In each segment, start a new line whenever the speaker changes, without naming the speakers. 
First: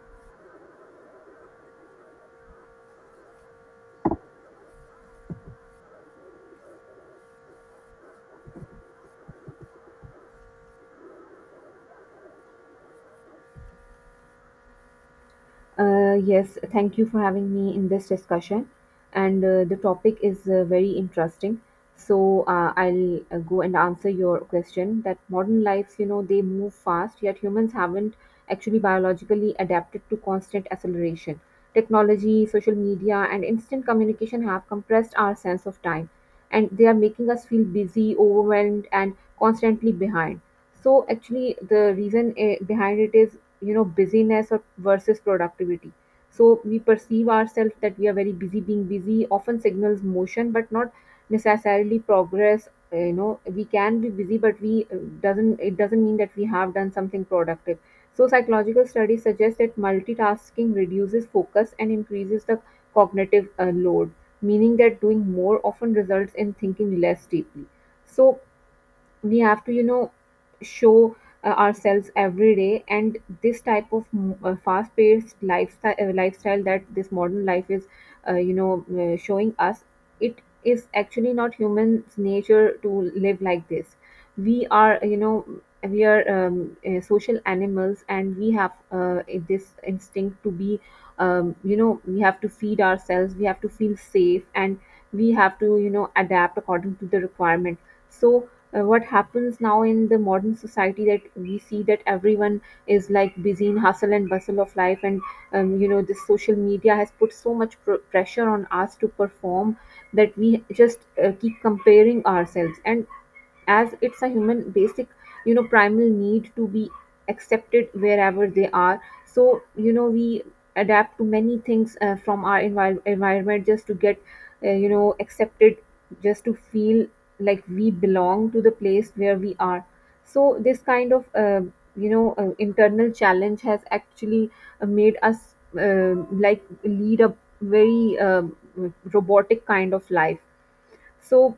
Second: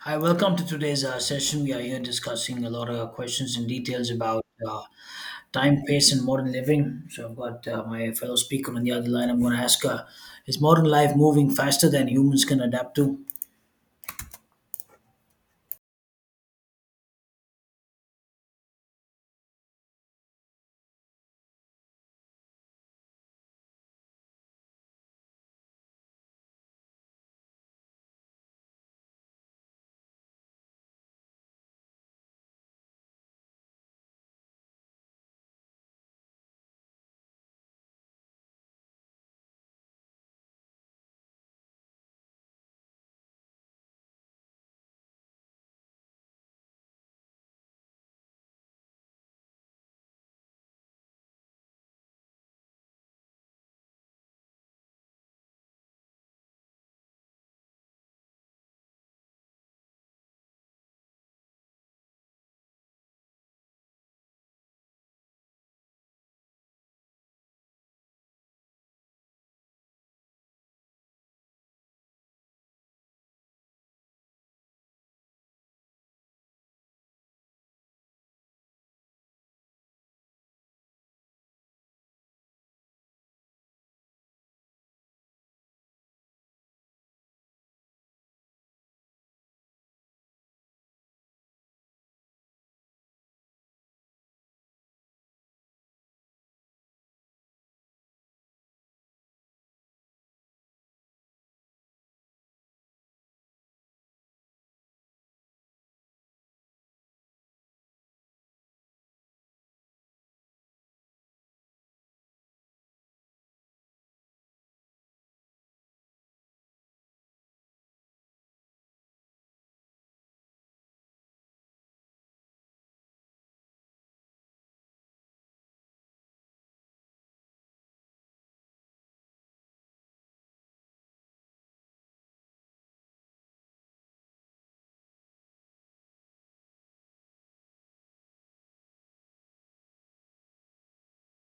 Hi, welcome to today's session. We are here discussing a lot of questions and details about time, pace, and modern living. So, I've got my fellow speaker on the other line. I'm going to ask is modern life moving faster than humans can adapt to?
Yes, thank you for having me in this discussion. And the topic is very interesting. So I'll go and answer your question that modern lives, you know, they move fast, yet humans haven't actually biologically adapted to constant acceleration. Technology, social media, and instant communication have compressed our sense of time, and they are making us feel busy, overwhelmed, and constantly behind. So actually, the reason behind it is busyness or versus productivity, so we perceive ourselves that we are very busy. Being busy often signals motion but not necessarily progress. You know, we can be busy but we doesn't it doesn't mean that we have done something productive. So psychological studies suggest that multitasking reduces focus and increases the cognitive load, meaning that doing more often results in thinking less deeply. So we have to show ourselves every day, and this type of fast-paced lifestyle that this modern life is showing us, it is actually not human's nature to live like this. We are you know we are social animals and we have this instinct to be we have to feed ourselves, we have to feel safe, and we have to, you know, adapt according to the requirement. So what happens now in the modern society that we see that everyone is like busy in hustle and bustle of life, and you know, this social media has put so much pressure on us to perform that we just keep comparing ourselves, and as it's a human basic, you know, primal need to be accepted wherever they are. So you know, we adapt to many things from our environment just to get you know accepted, just to feel like we belong to the place where we are. So this kind of internal challenge has actually made us like lead a very robotic kind of life. So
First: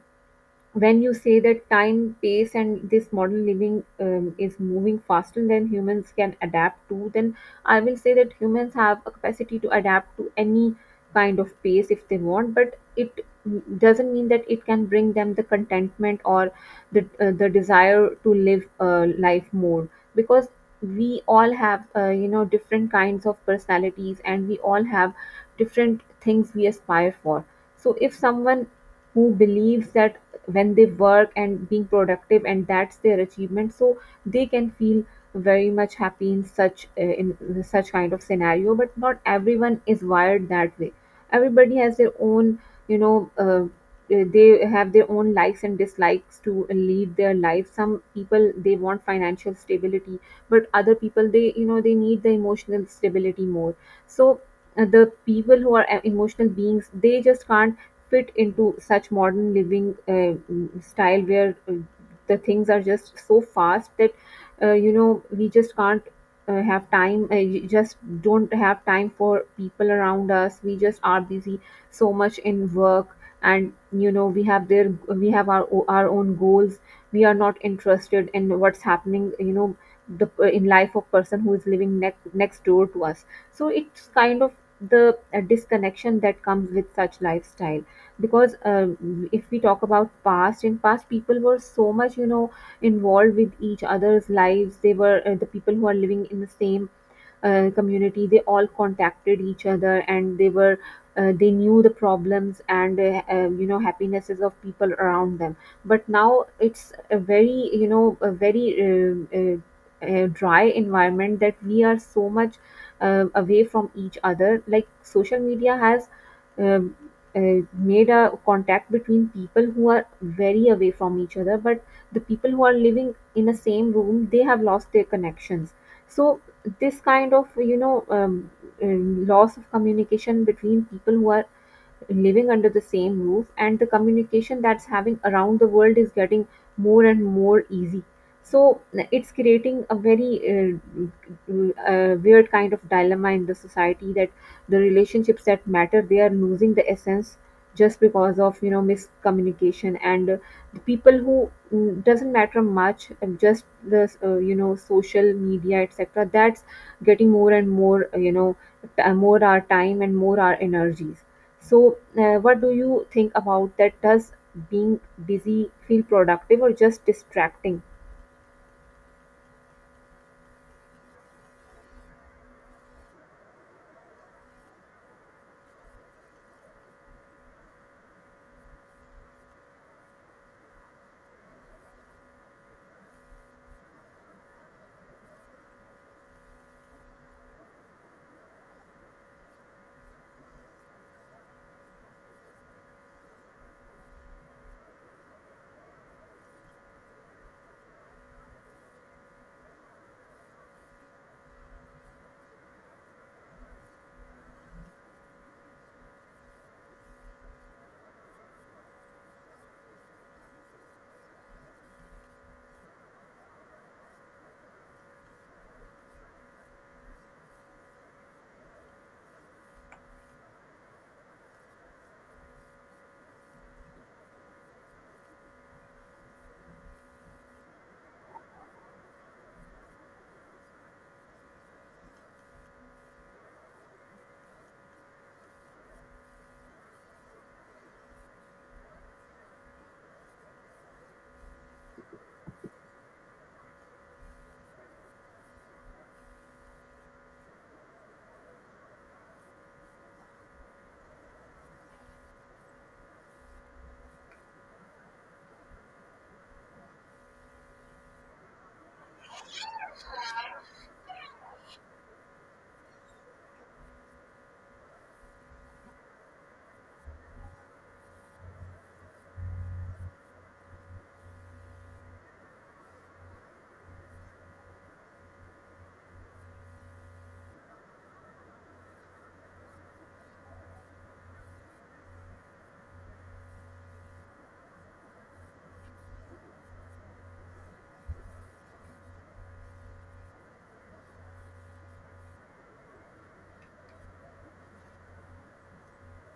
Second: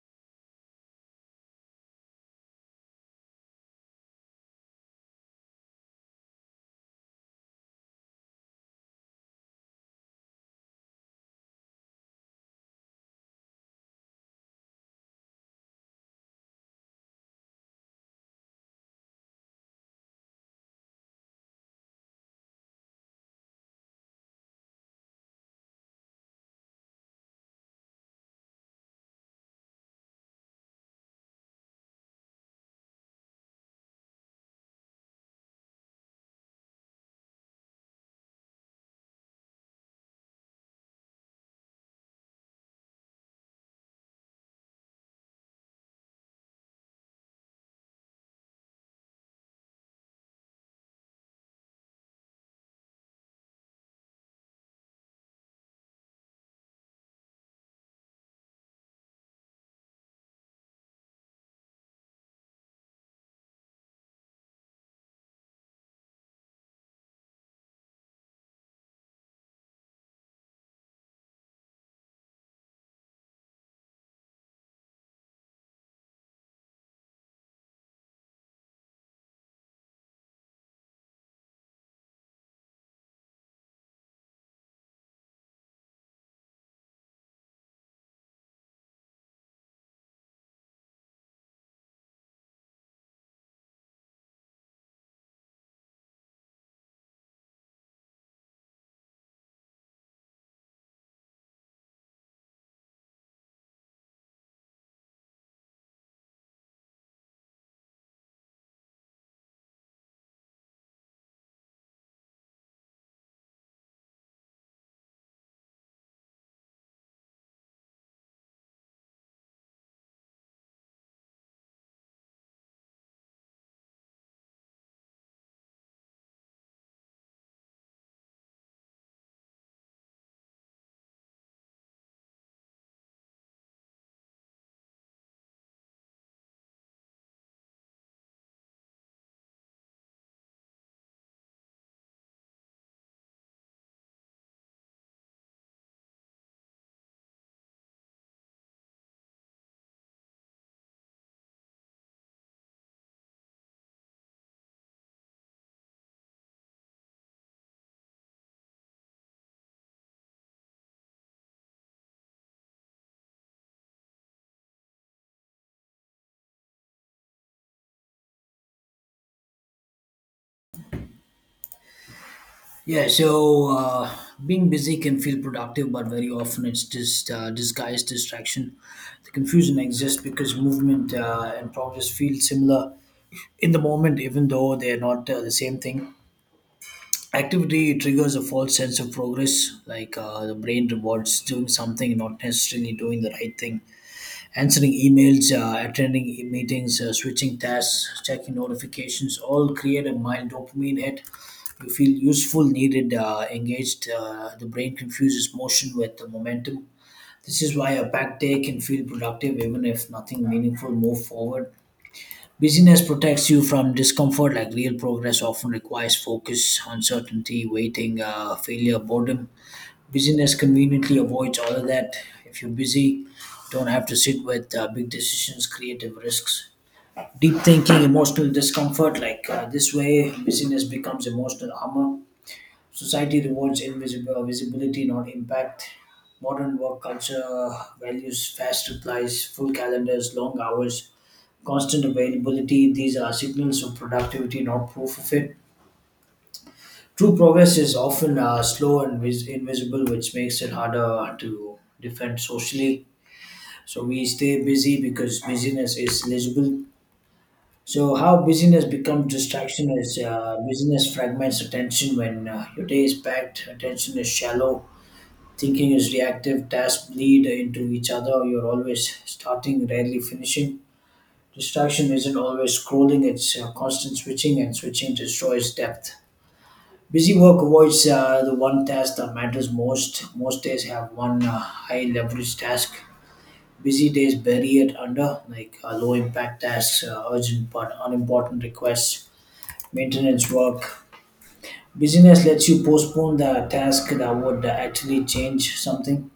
when you say that time, pace, and this modern living is moving faster than humans can adapt to, then I will say that humans have a capacity to adapt to any kind of pace if they want, but it doesn't mean that it can bring them the contentment or the desire to live life more, because we all have you know different kinds of personalities, and we all have different things we aspire for. So if someone who believes that when they work and being productive, and that's their achievement, so they can feel very much happy in such kind of scenario, but not everyone is wired that way. Everybody has their own, you know, they have their own likes and dislikes to lead their life. Some people they want financial stability, but other people they, you know, they need the emotional stability more. So the people who are emotional beings they just can't fit into such modern living style where the things are just so fast that you know we just can't have time, you just don't have time for people around us. We just are busy so much in work, and you know we have our own goals. We are not interested in what's happening, you know, the in life of person who is living next door to us. So it's kind of the disconnection that comes with such lifestyle. Because if we talk about past, in past people were so much, you know, involved with each other's lives. They were the people who are living in the same community, they all contacted each other, and they were they knew the problems and you know happinesses of people around them. But now it's a very, you know, a very dry environment, that we are so much away from each other. Like social media has um, made a contact between people who are very away from each other, but the people who are living in the same room they have lost their connections. So this kind of, you know, loss of communication between people who are living under the same roof, and the communication that's having around the world is getting more and more easy. So it's creating a very weird kind of dilemma in the society, that the relationships that matter they are losing the essence, just because of, you know, miscommunication. And people who doesn't matter much, just the you know social media, etc., that's getting more and more you know more our time and more our energies. So what do you think about that? Does being busy feel productive or just distracting?
Yeah, so being busy can feel productive, but very often it's just disguised distraction. The confusion exists because movement and progress feel similar in the moment, even though they're not the same thing. Activity triggers a false sense of progress, like the brain rewards doing something, not necessarily doing the right thing. Answering emails, attending meetings, switching tasks, checking notifications, all create a mild dopamine hit. You feel useful, needed, engaged. The brain confuses motion with the momentum. This is why a packed day can feel productive even if nothing meaningful move forward. Busyness protects you from discomfort, like real progress often requires focus, uncertainty, waiting, failure, boredom. Busyness conveniently avoids all of that. If you're busy, don't have to sit with big decisions, creative risks, deep thinking, emotional discomfort. Like this way, busyness becomes emotional armor. Society rewards invisible visibility, not impact. Modern work culture values fast replies, full calendars, long hours, constant availability. These are signals of productivity, not proof of it. True progress is often slow and invisible, which makes it harder to defend socially. So we stay busy because busyness is legible. So how busyness becomes distraction is busyness fragments attention. When your day is packed, attention is shallow, thinking is reactive, tasks bleed into each other. You're always starting, rarely finishing. Distraction isn't always scrolling, it's constant switching, and switching destroys depth. Busy work avoids the one task that matters most. Most days have one high leverage task. Busy days bury it under, like low impact tasks, urgent but unimportant requests, maintenance work. Busyness lets you postpone the task that would actually change something.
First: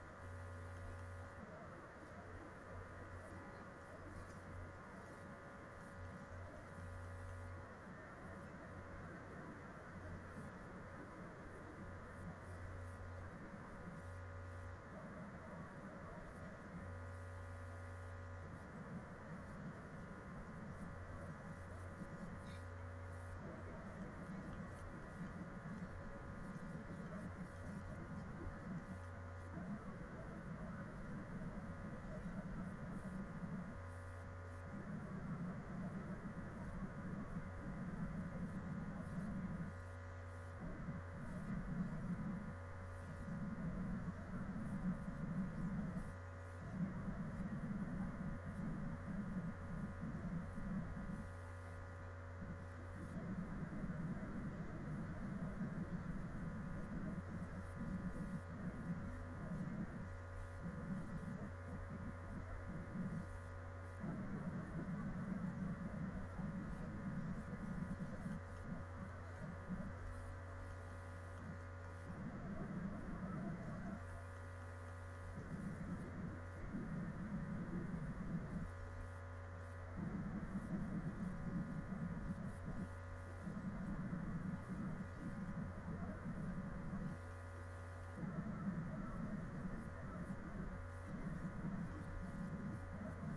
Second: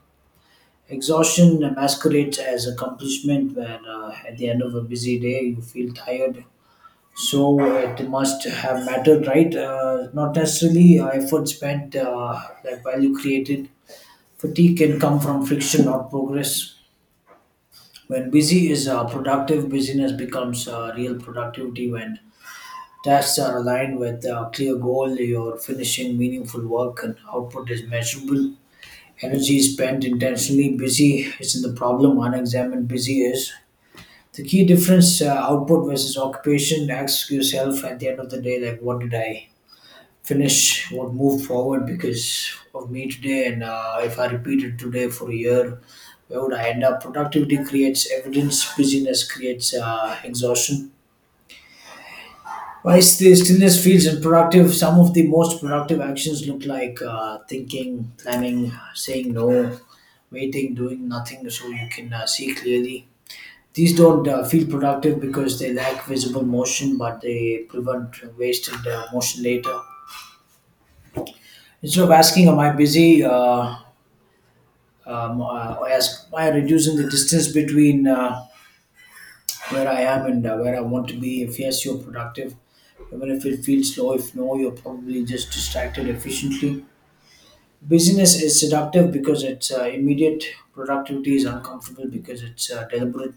Exhaustion masquerades as accomplishment, where at the end of a busy day you feel tired, so it must have mattered, right? Not necessarily. Effort spent that value created, fatigue can come from friction, not progress. When busy is productive, busyness becomes real productivity when tasks are aligned with a clear goal, you're finishing meaningful work, and output is measurable, energy is spent intentionally. Busy isn't the problem, unexamined busy is. The key difference, output versus occupation. Ask yourself at the end of the day, like, what did I finish? Won't move forward because of me today, and if I repeat it today for a year, where would I end up? Productivity creates evidence, busyness creates exhaustion. Whilst the stillness feels unproductive, some of the most productive actions look like thinking, planning, saying no, waiting, doing nothing so you can see clearly. These don't feel productive because they lack visible motion, but they prevent wasted motion later. Instead of asking am I busy, as by reducing the distance between where I am and where I want to be. If yes, you're productive. Even if it feels slow, if no, you're probably just distracted efficiently. Busyness is seductive because it's immediate. Productivity is uncomfortable because it's deliberate.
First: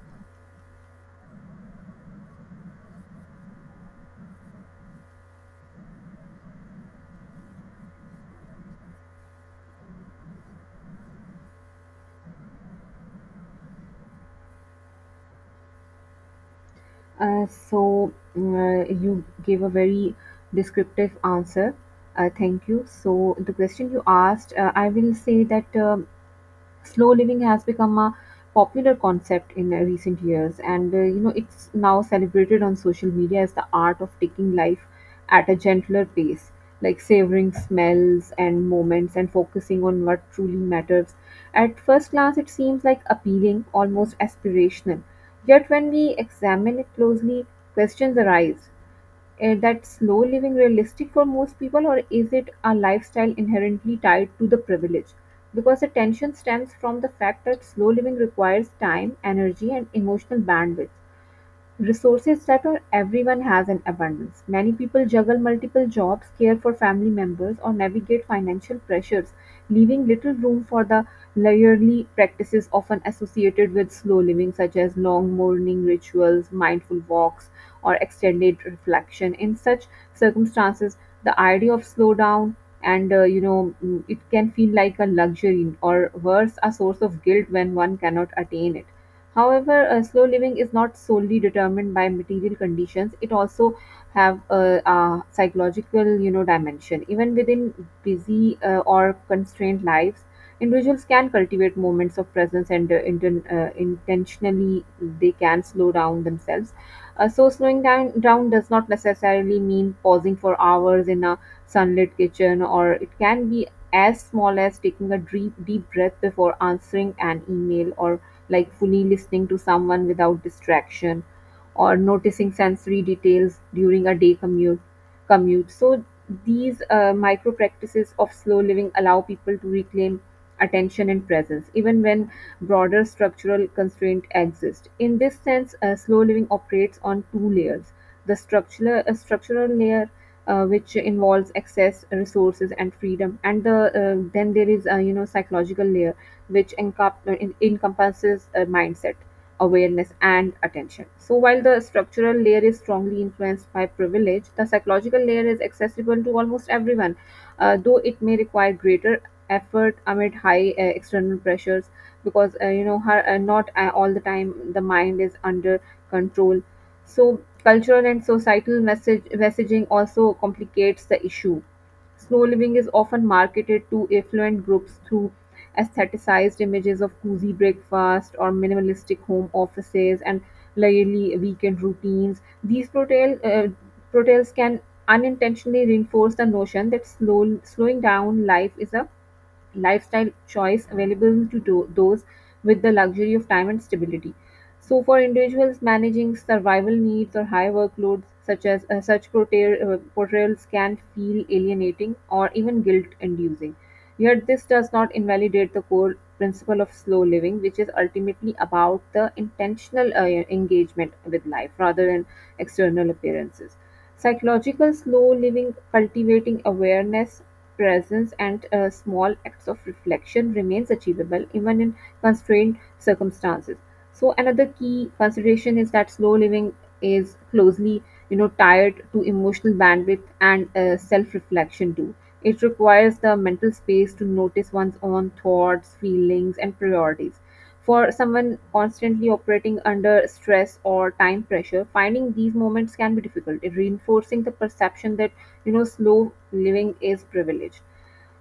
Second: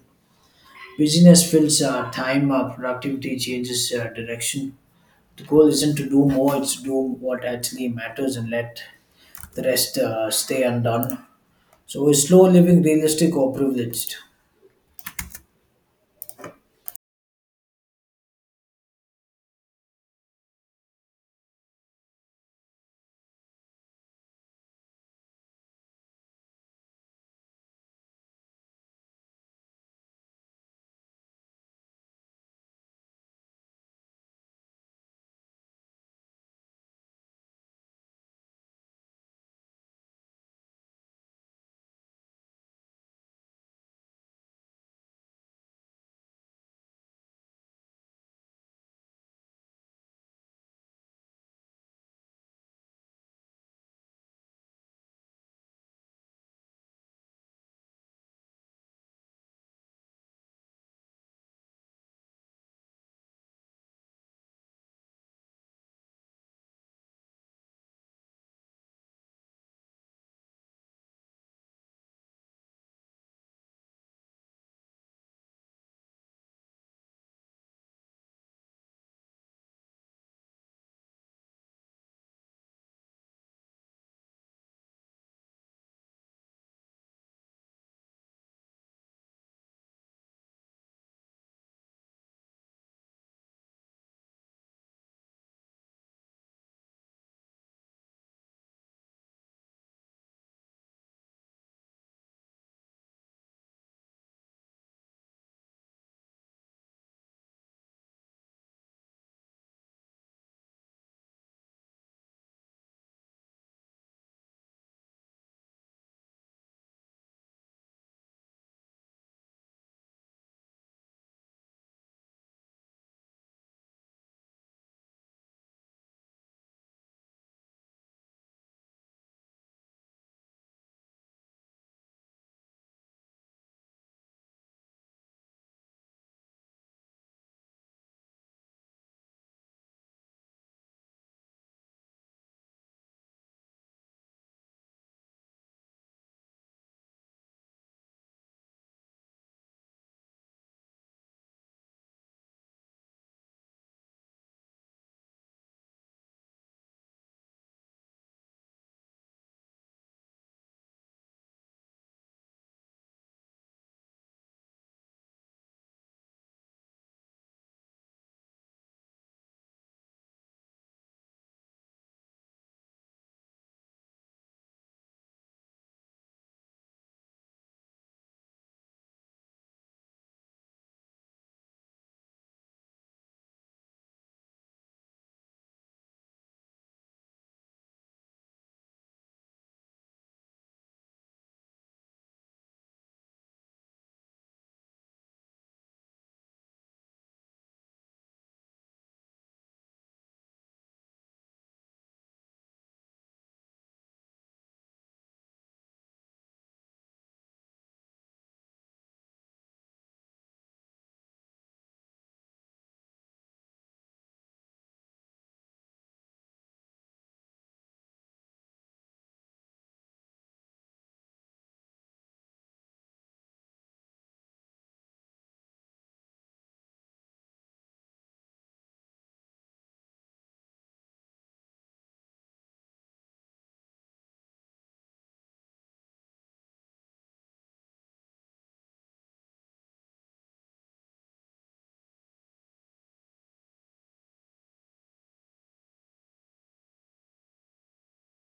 Busyness fills time. Productivity changes direction. The goal isn't to do more; it's to do what actually matters and let the rest stay undone. So, is slow living realistic or privileged?
So you gave a very descriptive answer. Thank you. So the question you asked, I will say that slow living has become a popular concept in recent years, and you know it's now celebrated on social media as the art of taking life at a gentler pace, like savoring smells and moments and focusing on what truly matters. At first glance it seems like appealing, almost aspirational. Yet when we examine it closely, questions arise that slow living realistic for most people, or is it a lifestyle inherently tied to the privilege? Because the tension stems from the fact that slow living requires time, energy, and emotional bandwidth, resources that are everyone has in abundance. Many people juggle multiple jobs, care for family members, or navigate financial pressures, leaving little room for the layerly practices often associated with slow living, such as long morning rituals, mindful walks, or extended reflection. In such circumstances, the idea of slow down and it can feel like a luxury, or worse, a source of guilt when one cannot attain it. However, slow living is not solely determined by material conditions. It also have a psychological, you know, dimension. Even within busy or constrained lives, individuals can cultivate moments of presence and intentionally they can slow down themselves. So, slowing down does not necessarily mean pausing for hours in a sunlit kitchen, or it can be as small as taking a deep breath before answering an email, or like fully listening to someone without distraction, or noticing sensory details during a day commute. So these micro practices of slow living allow people to reclaim attention and presence even when broader structural constraint exist. In this sense, slow living operates on two layers: the structural, structural layer, which involves access resources and freedom, and then there is a, you know, psychological layer, which encompasses a mindset, awareness, and attention. So, while the structural layer is strongly influenced by privilege, the psychological layer is accessible to almost everyone, though it may require greater effort amid high external pressures, because not all the time the mind is under control. So cultural and societal message messaging also complicates the issue. Snow living is often marketed to affluent groups through aestheticized images of cozy breakfast or minimalistic home offices and leisurely weekend routines. These portrayals can unintentionally reinforce the notion that slowing down life is a lifestyle choice available to those with the luxury of time and stability. So, for individuals managing survival needs or high workloads, such as portrayals can feel alienating or even guilt-inducing. Yet, this does not invalidate the core principle of slow living, which is ultimately about the intentional engagement with life rather than external appearances. Psychological slow living, cultivating awareness, presence, and small acts of reflection remains achievable even in constrained circumstances. So another key consideration is that slow living is closely, you know, tied to emotional bandwidth and self reflection too. It requires the mental space to notice one's own thoughts, feelings, and priorities. For someone constantly operating under stress or time pressure, finding these moments can be difficult, reinforcing the perception that, you know, slow living is privileged.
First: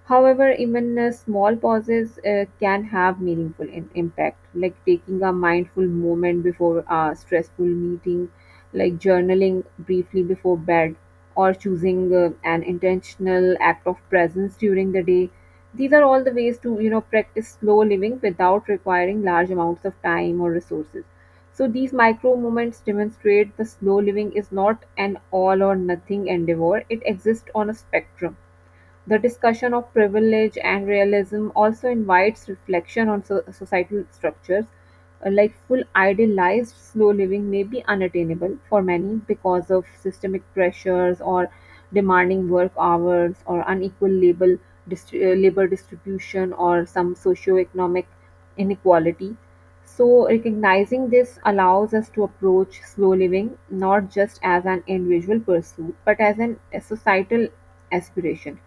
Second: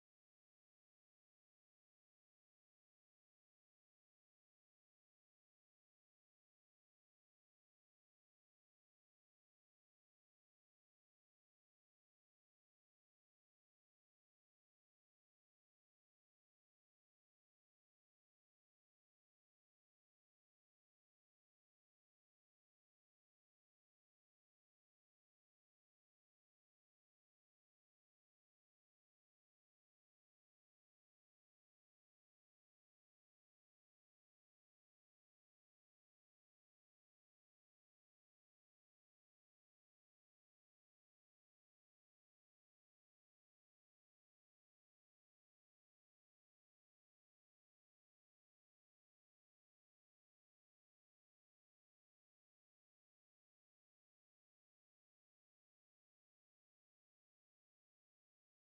However, even small pauses can have meaningful impact, like taking a mindful moment before a stressful meeting, like journaling briefly before bed, or choosing an intentional act of presence during the day. These are all the ways to, you know, practice slow living without requiring large amounts of time or resources. So these micro moments demonstrate the slow living is not an all or nothing endeavor. It exists on a spectrum. The discussion of privilege and realism also invites reflection on societal structures, like full idealized slow living may be unattainable for many because of systemic pressures or demanding work hours or unequal labor, labor distribution or some socioeconomic inequality. So, recognizing this allows us to approach slow living not just as an individual pursuit but as a societal aspiration,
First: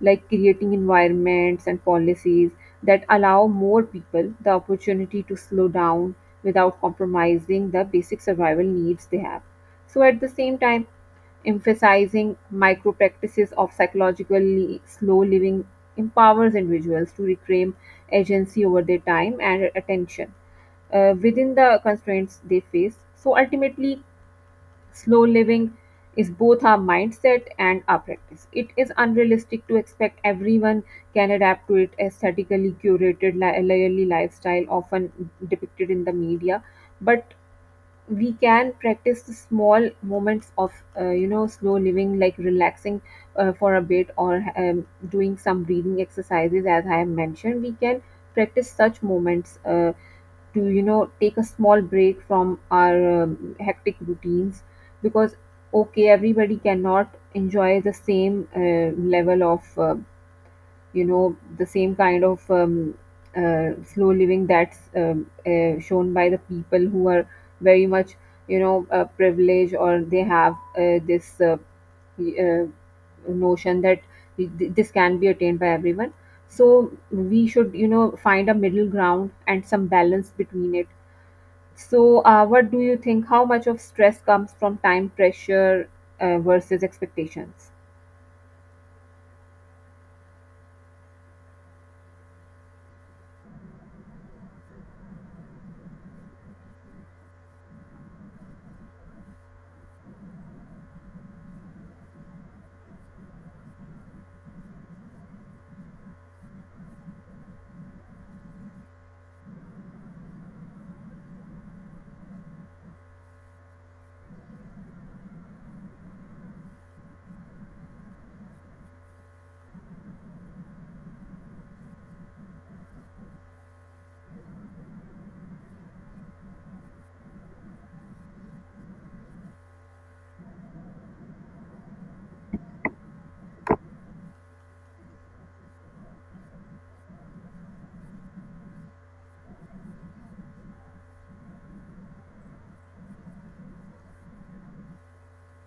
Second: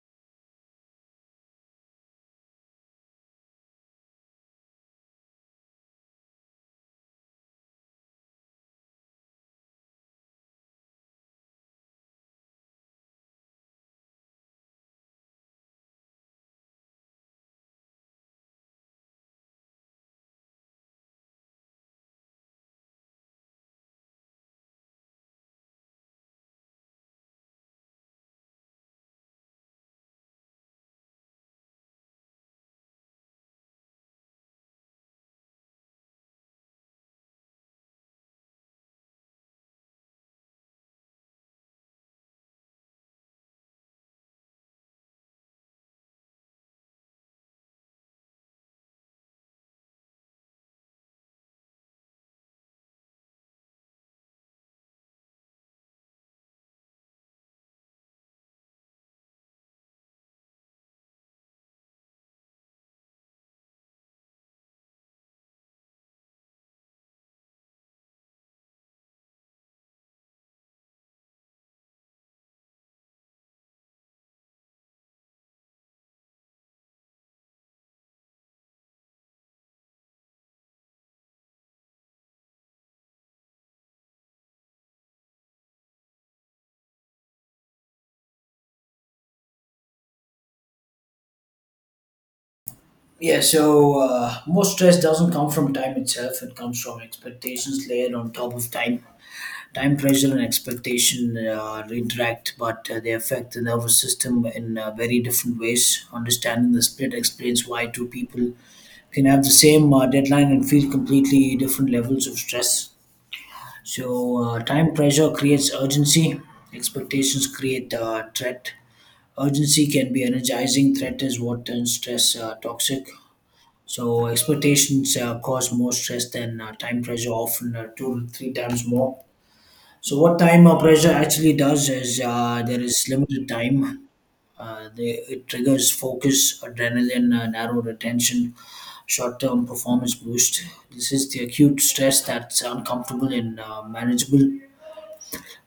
like creating environments and policies that allow more people the opportunity to slow down without compromising the basic survival needs they have. So, at the same time, emphasizing micro practices of psychologically slow living empowers individuals to reclaim agency over their time and attention within the constraints they face. So ultimately, slow living is both our mindset and our practice. It is unrealistic to expect everyone can adapt to it aesthetically curated leisurely lifestyle often depicted in the media, but we can practice the small moments of slow living, like relaxing for a bit, or doing some breathing exercises, as I have mentioned. We can practice such moments to take a small break from our hectic routines, because okay, everybody cannot enjoy the same level of the same kind of slow living that's shown by the people who are very much privileged, or they have this uh, notion that this can be attained by everyone. So we should find a middle ground and some balance between it. So, what do you think? How much of stress comes from time pressure versus expectations?
Yeah, so most stress doesn't come from time itself. It comes from expectations layered on top of time. Time pressure and expectation interact, but they affect the nervous system in very different ways. Understanding the split explains why two people can have the same deadline and feel completely different levels of stress. So, time pressure creates urgency, expectations create threat. Urgency can be energizing, threat is what turns stress toxic. So expectations cause more stress than time pressure, often two to three times more. So what time pressure actually does is there is limited time. It triggers focus, adrenaline, narrowed attention, short-term performance boost. This is the acute stress that's uncomfortable and manageable.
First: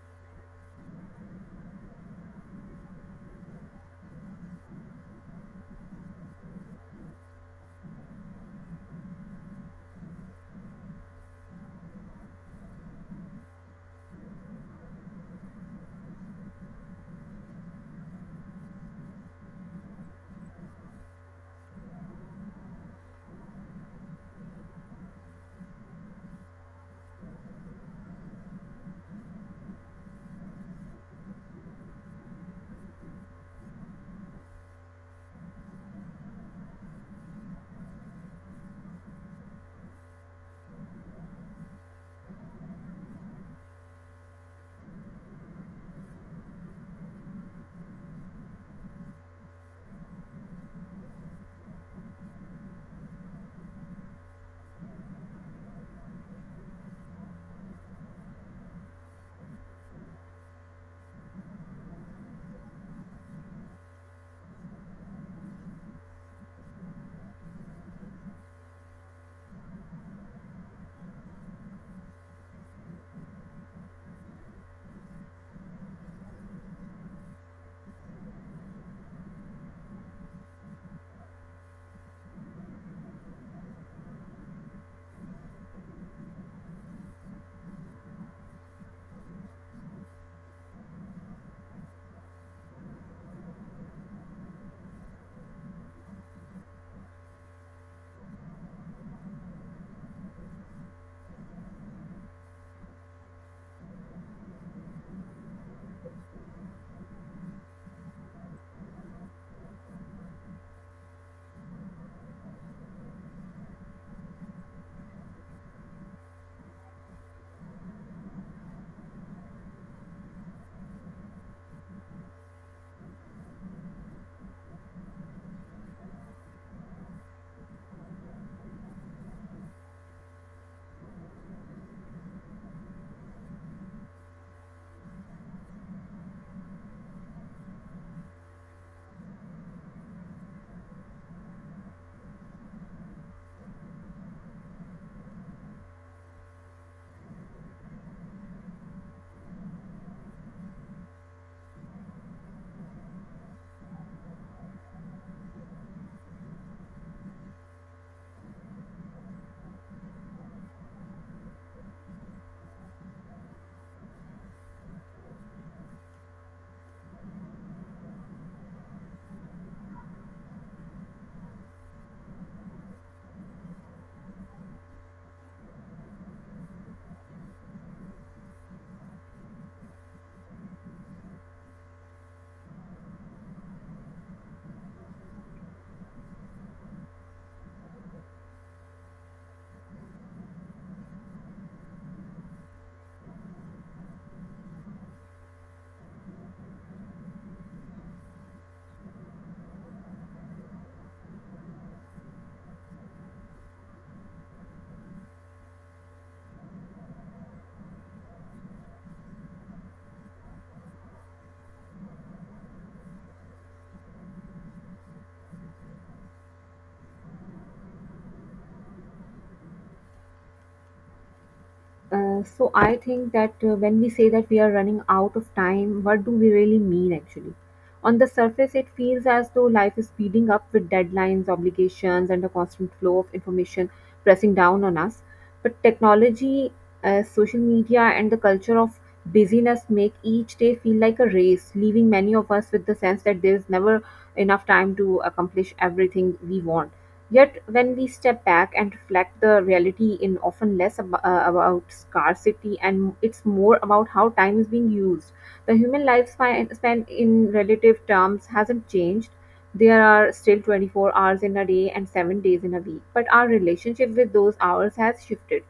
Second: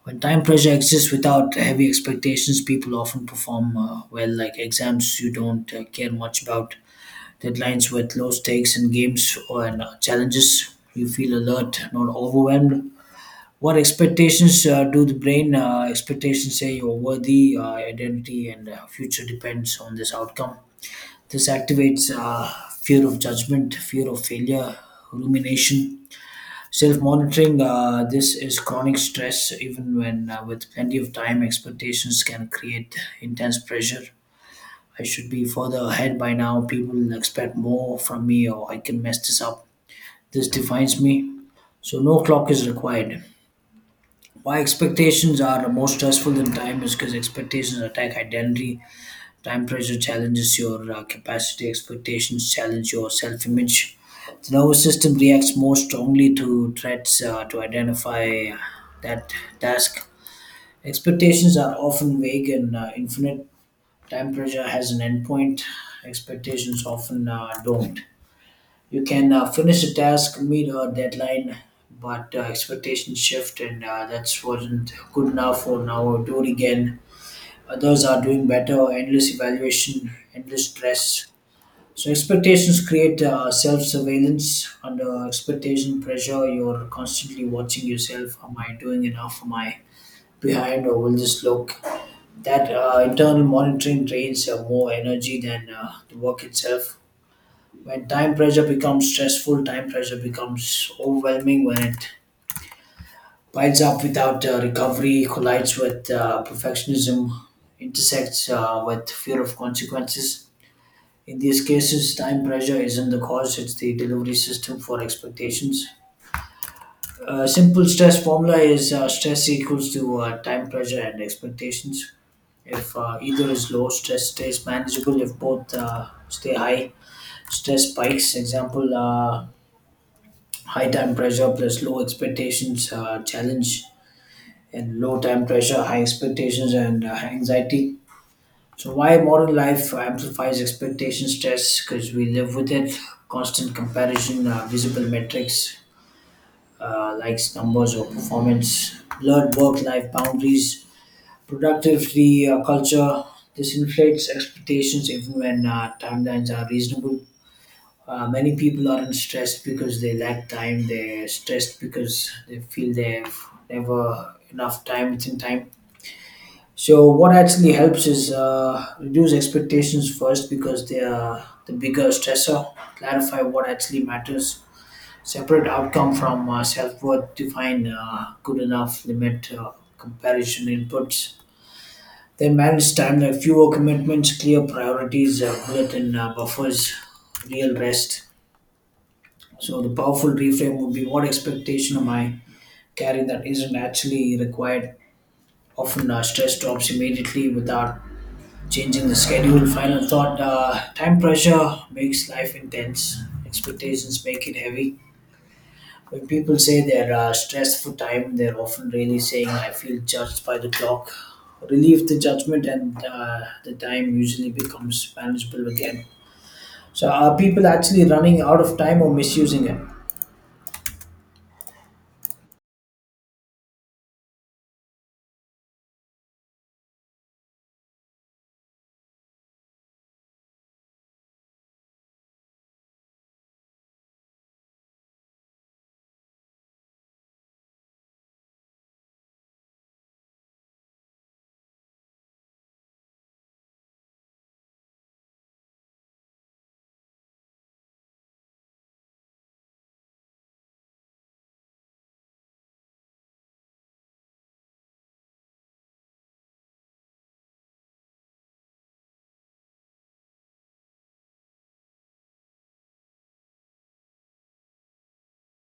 When time pressure exists without heavy expectations, people often perform well, like exams you don't care much about, deadlines with low stakes in games or challenges. You feel alert, not overwhelmed. What expectations do the brain, expectations say you're worthy? Identity and future depends on this outcome. This activates fear of judgment, fear of failure, rumination, self-monitoring. This is chronic stress, even when with plenty of time. Expectations can create intense pressure. I should be further ahead by now. People will expect more from me, or I can mess this up. This defines me. So, no clock is required. Why expectations are more stressful than time is because expectations attack identity. Time pressure challenges your capacity, expectations challenge your self image. The nervous system reacts more strongly to threats to identify that task. Expectations are often vague and infinite. Time pressure has an endpoint. Expectations often don't. You can finish a task, meet a deadline, but expectations shift, and that's wasn't good enough for now. Do it again. Others are doing better. Endless evaluation, endless stress. So expectations create self-surveillance. Under expectation pressure, you're constantly watching yourself. Am I doing enough? Am I behind, or will this look that internal monitoring drains more energy than the work itself. When time pressure becomes stressful, time pressure becomes overwhelming. When it piles up without recovery, collides with perfectionism, intersects with fear of consequences. In these cases, time pressure isn't the cause, it's the delivery system for expectations. A simple stress formula is stress equals to time pressure and expectations. If either is low, stress stays manageable. If both stay high, stress spikes. Example, high time pressure plus low expectations, challenge, and low time pressure, high expectations, and anxiety. So, why modern life amplifies expectation stress? Because we live with it. Constant comparison, visible metrics, likes, numbers, or performance, blurred work life boundaries, productivity culture. This inflates expectations even when timelines are reasonable. Many people aren't stressed because they lack time. They're stressed because they feel they've never enough time within time. So what actually helps is reduce expectations first because they are the bigger stressor. Clarify what actually matters. Separate outcome from self worth. Define good enough, limit comparison inputs, they manage time, like fewer commitments, clear priorities, built-in buffers, real rest. So the powerful reframe would be: what expectation am I carrying that isn't actually required? Often stress drops immediately without changing the schedule. Final thought: time pressure makes life intense. Expectations make it heavy. When people say they're stressed for time, they're often really saying, I feel judged by the clock. Relieve the judgment, and the time usually becomes manageable again. So, are people actually running out of time or misusing it?
So I think that when we say that we are running out of time, what do we really mean actually? On the surface, it feels as though life is speeding up with deadlines, obligations, and a constant flow of information pressing down on us. But technology, social media, and the culture of busyness make each day feel like a race, leaving many of us with the sense that there is never enough time to accomplish everything we want. Yet, when we step back and reflect, the reality in often less about scarcity, and it's more about how time is being used. The human lifespan span in relative terms hasn't changed. There are still 24 hours in a day and 7 days in a week, but our relationship with those hours has shifted.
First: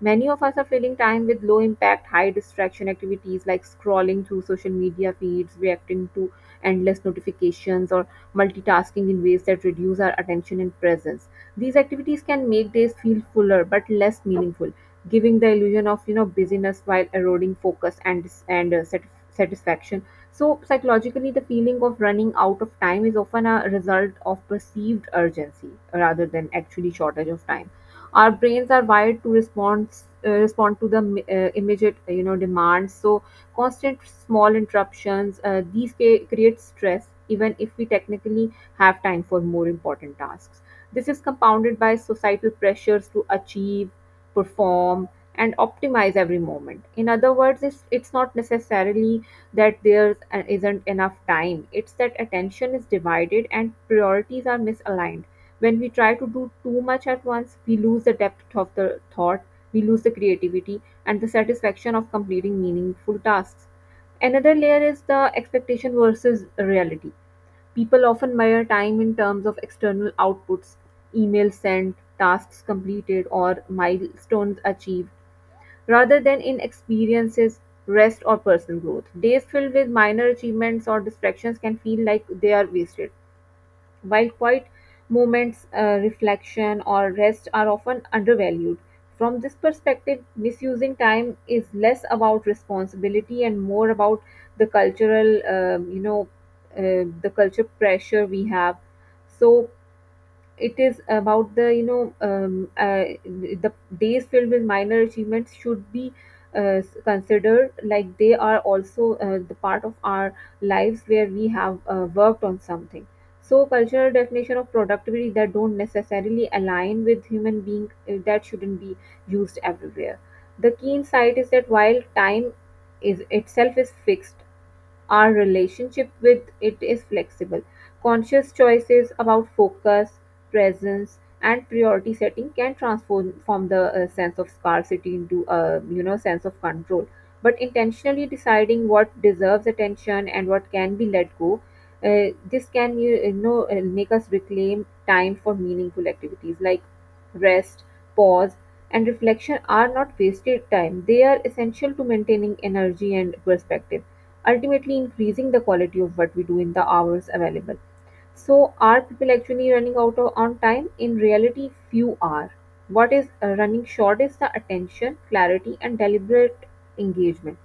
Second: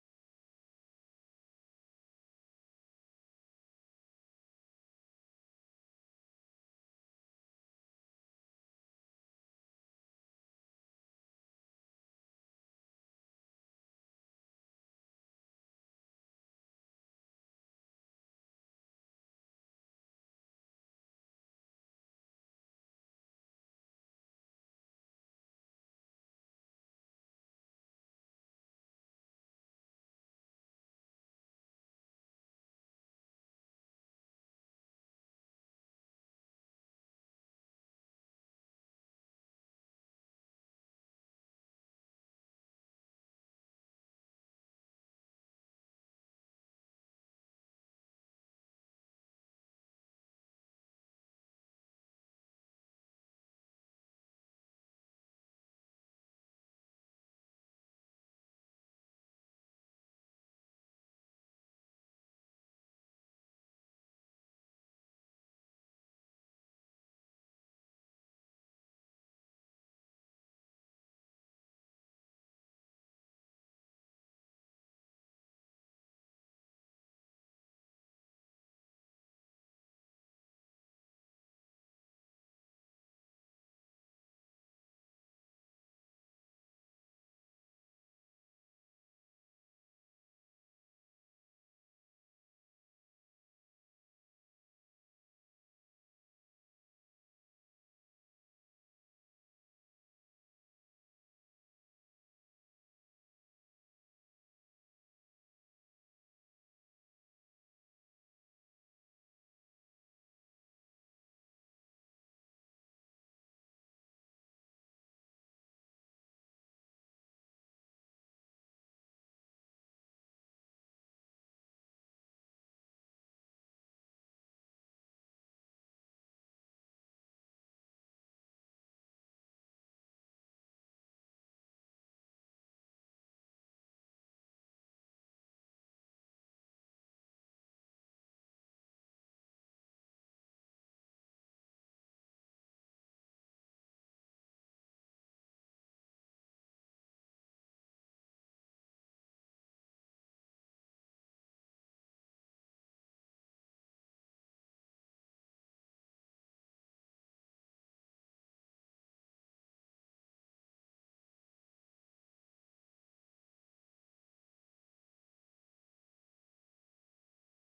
Many of us are filling time with low impact, high distraction activities like scrolling through social media feeds, reacting to endless notifications, or multitasking in ways that reduce our attention and presence. These activities can make days feel fuller but less meaningful, giving the illusion of busyness while eroding focus and satisfaction. So psychologically, the feeling of running out of time is often a result of perceived urgency rather than actually shortage of time. Our brains are wired to respond to the immediate demands, so constant small interruptions, these create stress even if we technically have time for more important tasks. This is compounded by societal pressures to achieve, perform, and optimize every moment. In other words, it's not necessarily that there isn't enough time. It's that attention is divided and priorities are misaligned. When we try to do too much at once, we lose the depth of the thought, we lose the creativity, and the satisfaction of completing meaningful tasks. Another layer is the expectation versus reality. People often measure time in terms of external outputs, emails sent, tasks completed, or milestones achieved. Rather than in experiences, rest, or personal growth, days filled with minor achievements or distractions can feel like they are wasted, while quiet moments, reflection, or rest are often undervalued. From this perspective, misusing time is less about responsibility and more about the culture pressure we have. So, it is about the the days filled with minor achievements should be considered like they are also the part of our lives where we have worked on something. So cultural definition of productivity that don't necessarily align with human being that shouldn't be used everywhere. The key insight is that while time is itself is fixed, our relationship with it is flexible. Conscious choices about focus, presence and priority setting can transform from the sense of scarcity into a sense of control, but intentionally deciding what deserves attention and what can be let go this can make us reclaim time for meaningful activities like rest, pause, and reflection are not wasted time. They are essential to maintaining energy and perspective, ultimately increasing the quality of what we do in the hours available. So are people actually running out on time? In reality, few are. What is running short is the attention, clarity, and deliberate engagement.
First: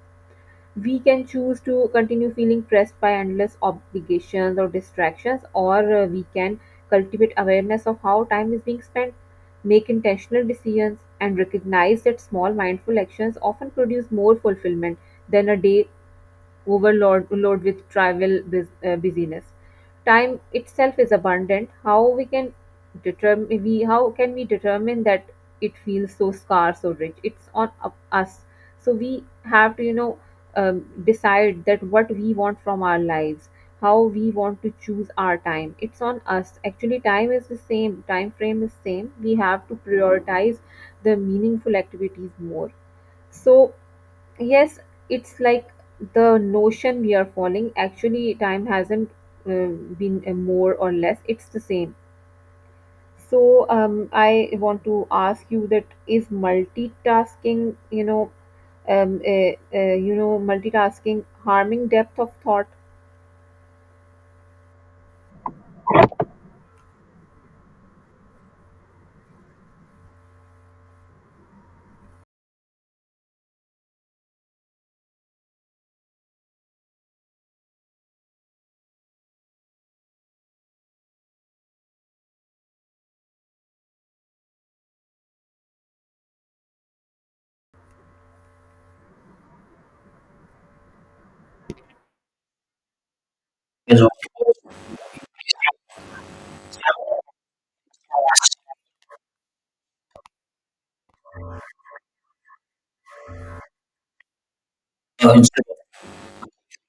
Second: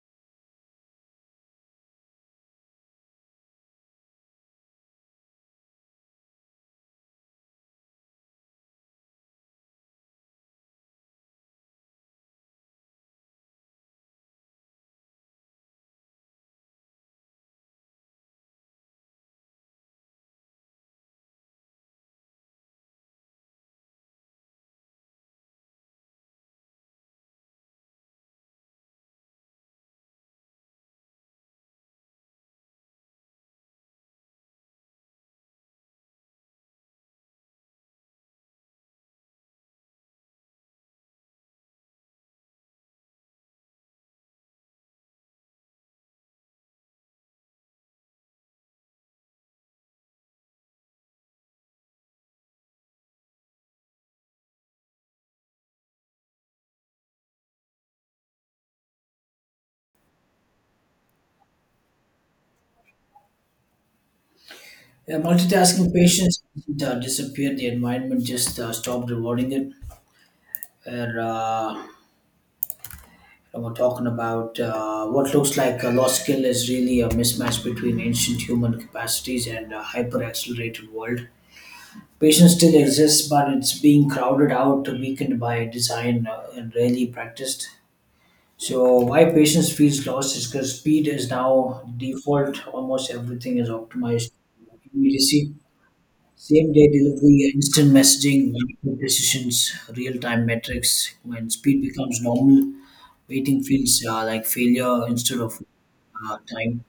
We can choose to continue feeling pressed by endless obligations or distractions, or we can cultivate awareness of how time is being spent, make intentional decisions, and recognize that small mindful actions often produce more fulfillment than a day overload load with trivial busyness. Time itself is abundant. How can we determine that it feels so scarce or rich? It's on us. So we have to decide that what we want from our lives, how we want to choose our time. It's on us. Actually, time is the same. Time frame is same. We have to prioritize the meaningful activities more. So yes, it's like the notion we are following. Actually time hasn't been more or less, it's the same. So I want to ask you, that is multitasking um, uh, harming depth of thought?
Yeah, multitasking patients disappeared, the environment just stopped rewarding it. Where, uh, we're talking about what looks like a lost skill is really a mismatch between ancient human capacities and a hyper accelerated world. Patience still exists, but it's being crowded out, weakened by design, and rarely practiced. So, why patience feels lost is because speed is now default. Almost everything is
Yes,
optimized to immediacy, same day delivery, instant messaging, rapid decisions, real time metrics. When speed becomes normal, waiting feels like failure instead
uh,
of time.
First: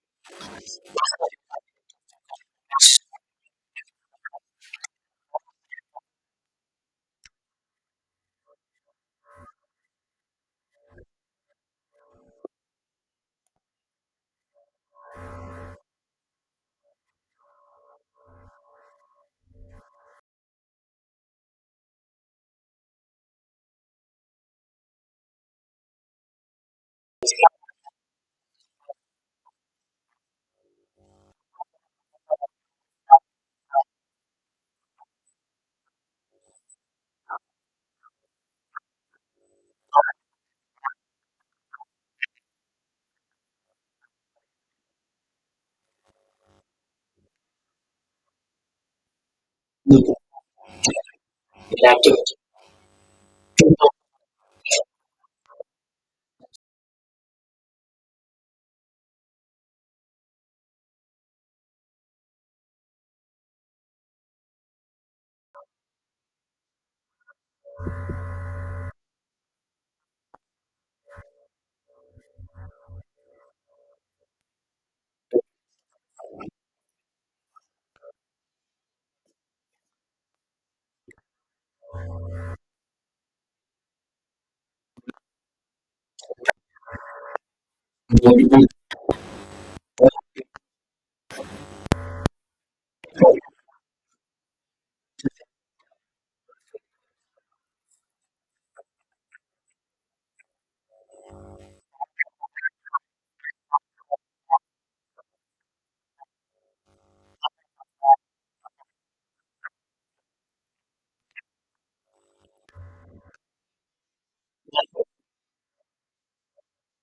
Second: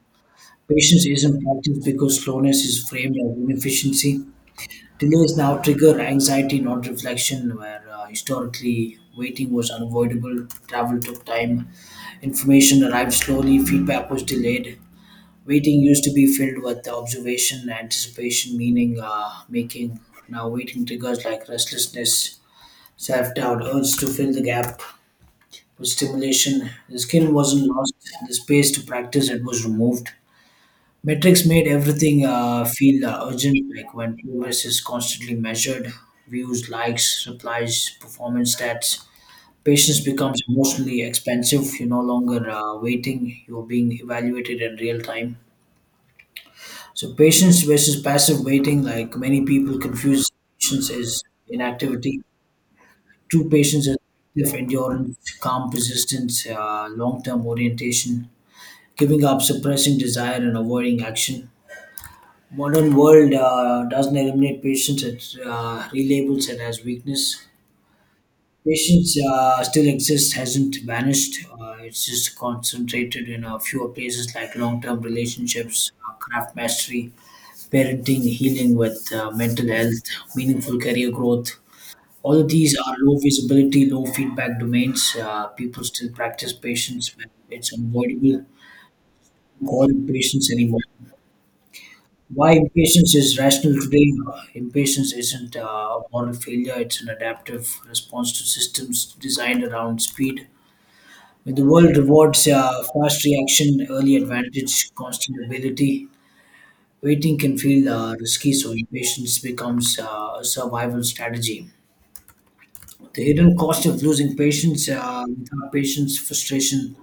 Patience isn't practiced because slowness is framed as inefficiency. Delays now trigger anxiety, not reflection, where historically waiting was unavoidable, travel took time, information arrived slowly, feedback was delayed. Waiting used to be filled with observation, anticipation, meaning making. Now, waiting triggers like restlessness, self doubt, urge to fill the gap with stimulation. The skill wasn't lost, the space to practice it was removed. Metrics made everything feel urgent, like when progress is constantly measured, views, likes, replies, performance stats. Patience becomes emotionally expensive. You're no longer waiting, you're being evaluated in real time. So, patience versus passive waiting, like many people confuse patience as inactivity. True patience is active endurance, calm persistence, long term orientation, giving up, suppressing desire, and avoiding action. Modern world doesn't eliminate patience; it relabels it as weakness. Patience still exists, hasn't vanished. It's just concentrated in a fewer places like long-term relationships, craft mastery, parenting, healing with mental health, meaningful career growth. All of these are low visibility, low feedback domains. People still practice patience when it's unavoidable.
instead
Call it patience anymore. Why impatience is rational today. Impatience isn't a moral failure, it's an adaptive response to systems designed around speed. When the world rewards fast reaction, early advantage, constant ability, waiting can feel risky, so impatience becomes a survival strategy. The hidden cost of losing patience, without patience, frustration,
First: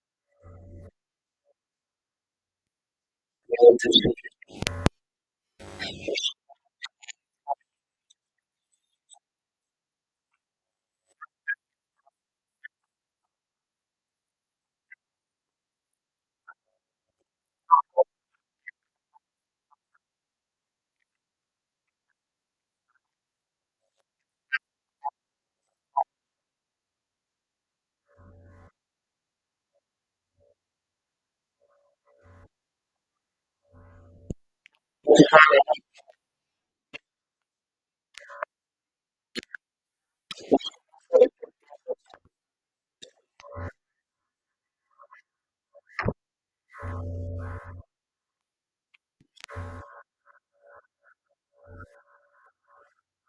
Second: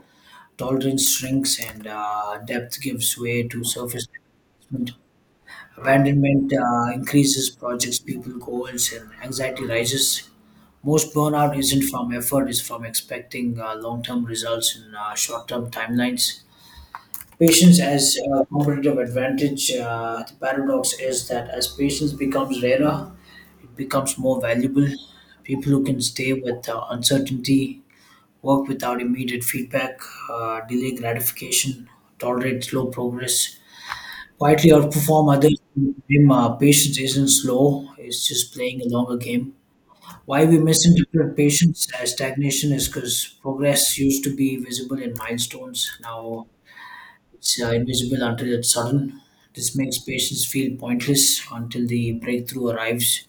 tolerance shrinks, and depth gives way to surface.
of.
Abandonment increases projects, people goals, and anxiety rises. Most burnout isn't from effort; it's from expecting long-term results in short-term timelines. Patience as a competitive advantage. The paradox is that as patience becomes rarer, it becomes more valuable. People who can stay with uncertainty, work without immediate feedback, delay gratification, tolerate slow progress, quietly outperform others in the game. Patience isn't slow, it's just playing a longer game. Why we misinterpret patience as stagnation is because progress used to be visible in milestones. Now it's invisible until it's sudden. This makes patience feel pointless until the breakthrough arrives.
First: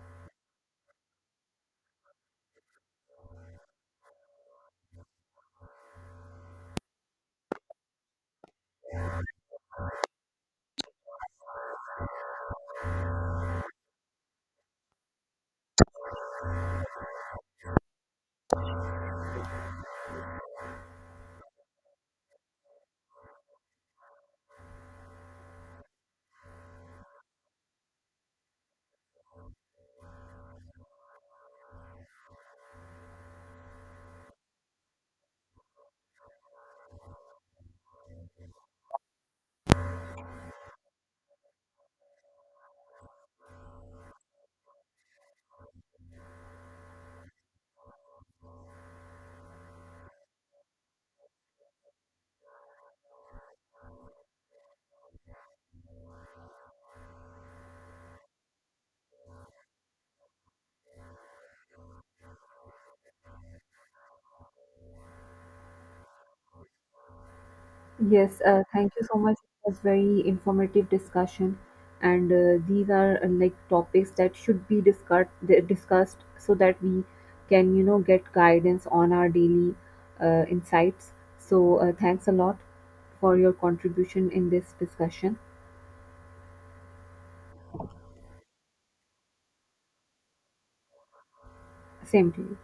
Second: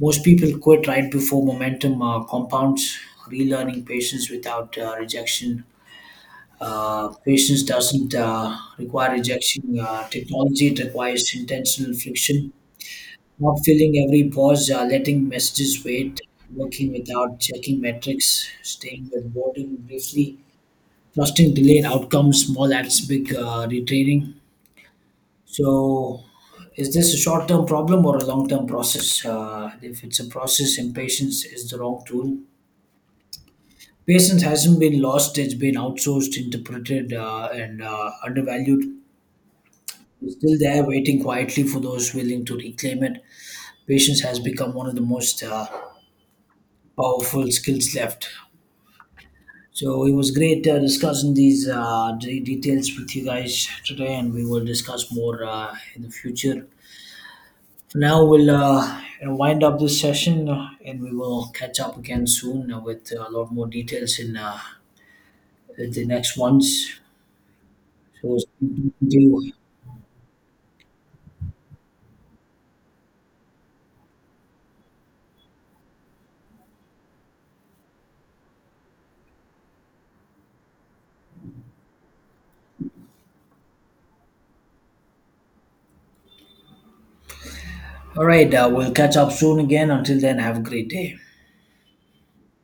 Most people quit right before momentum compounds, relearning patience without rejection. Patience doesn't require rejection. Technology it requires intentional friction. Not filling every pause, letting messages wait, working without checking metrics, staying with boredom briefly, trusting delayed outcomes, small acts, big retraining. So, is this a short term problem or a long term process? If it's a process, impatience is the wrong tool. Patience hasn't been lost, it's been outsourced, interpreted, and undervalued. It's still there, waiting quietly for those willing to reclaim it. Patience has become one of the most powerful skills left. So it was great discussing these details with you guys today, and we will discuss more in the future. For now, we'll wind up this session, and we will catch up again soon with a lot more details in the next ones. So, it
Yes,
was good
thank you
talking
so
to
much.
you.
It was very informative discussion, and these are like topics that should be discussed so that we can get guidance on our daily insights. So thanks a lot for your contribution in this discussion.
All right, we'll catch up soon again. Until then, have a great day.
Same to you.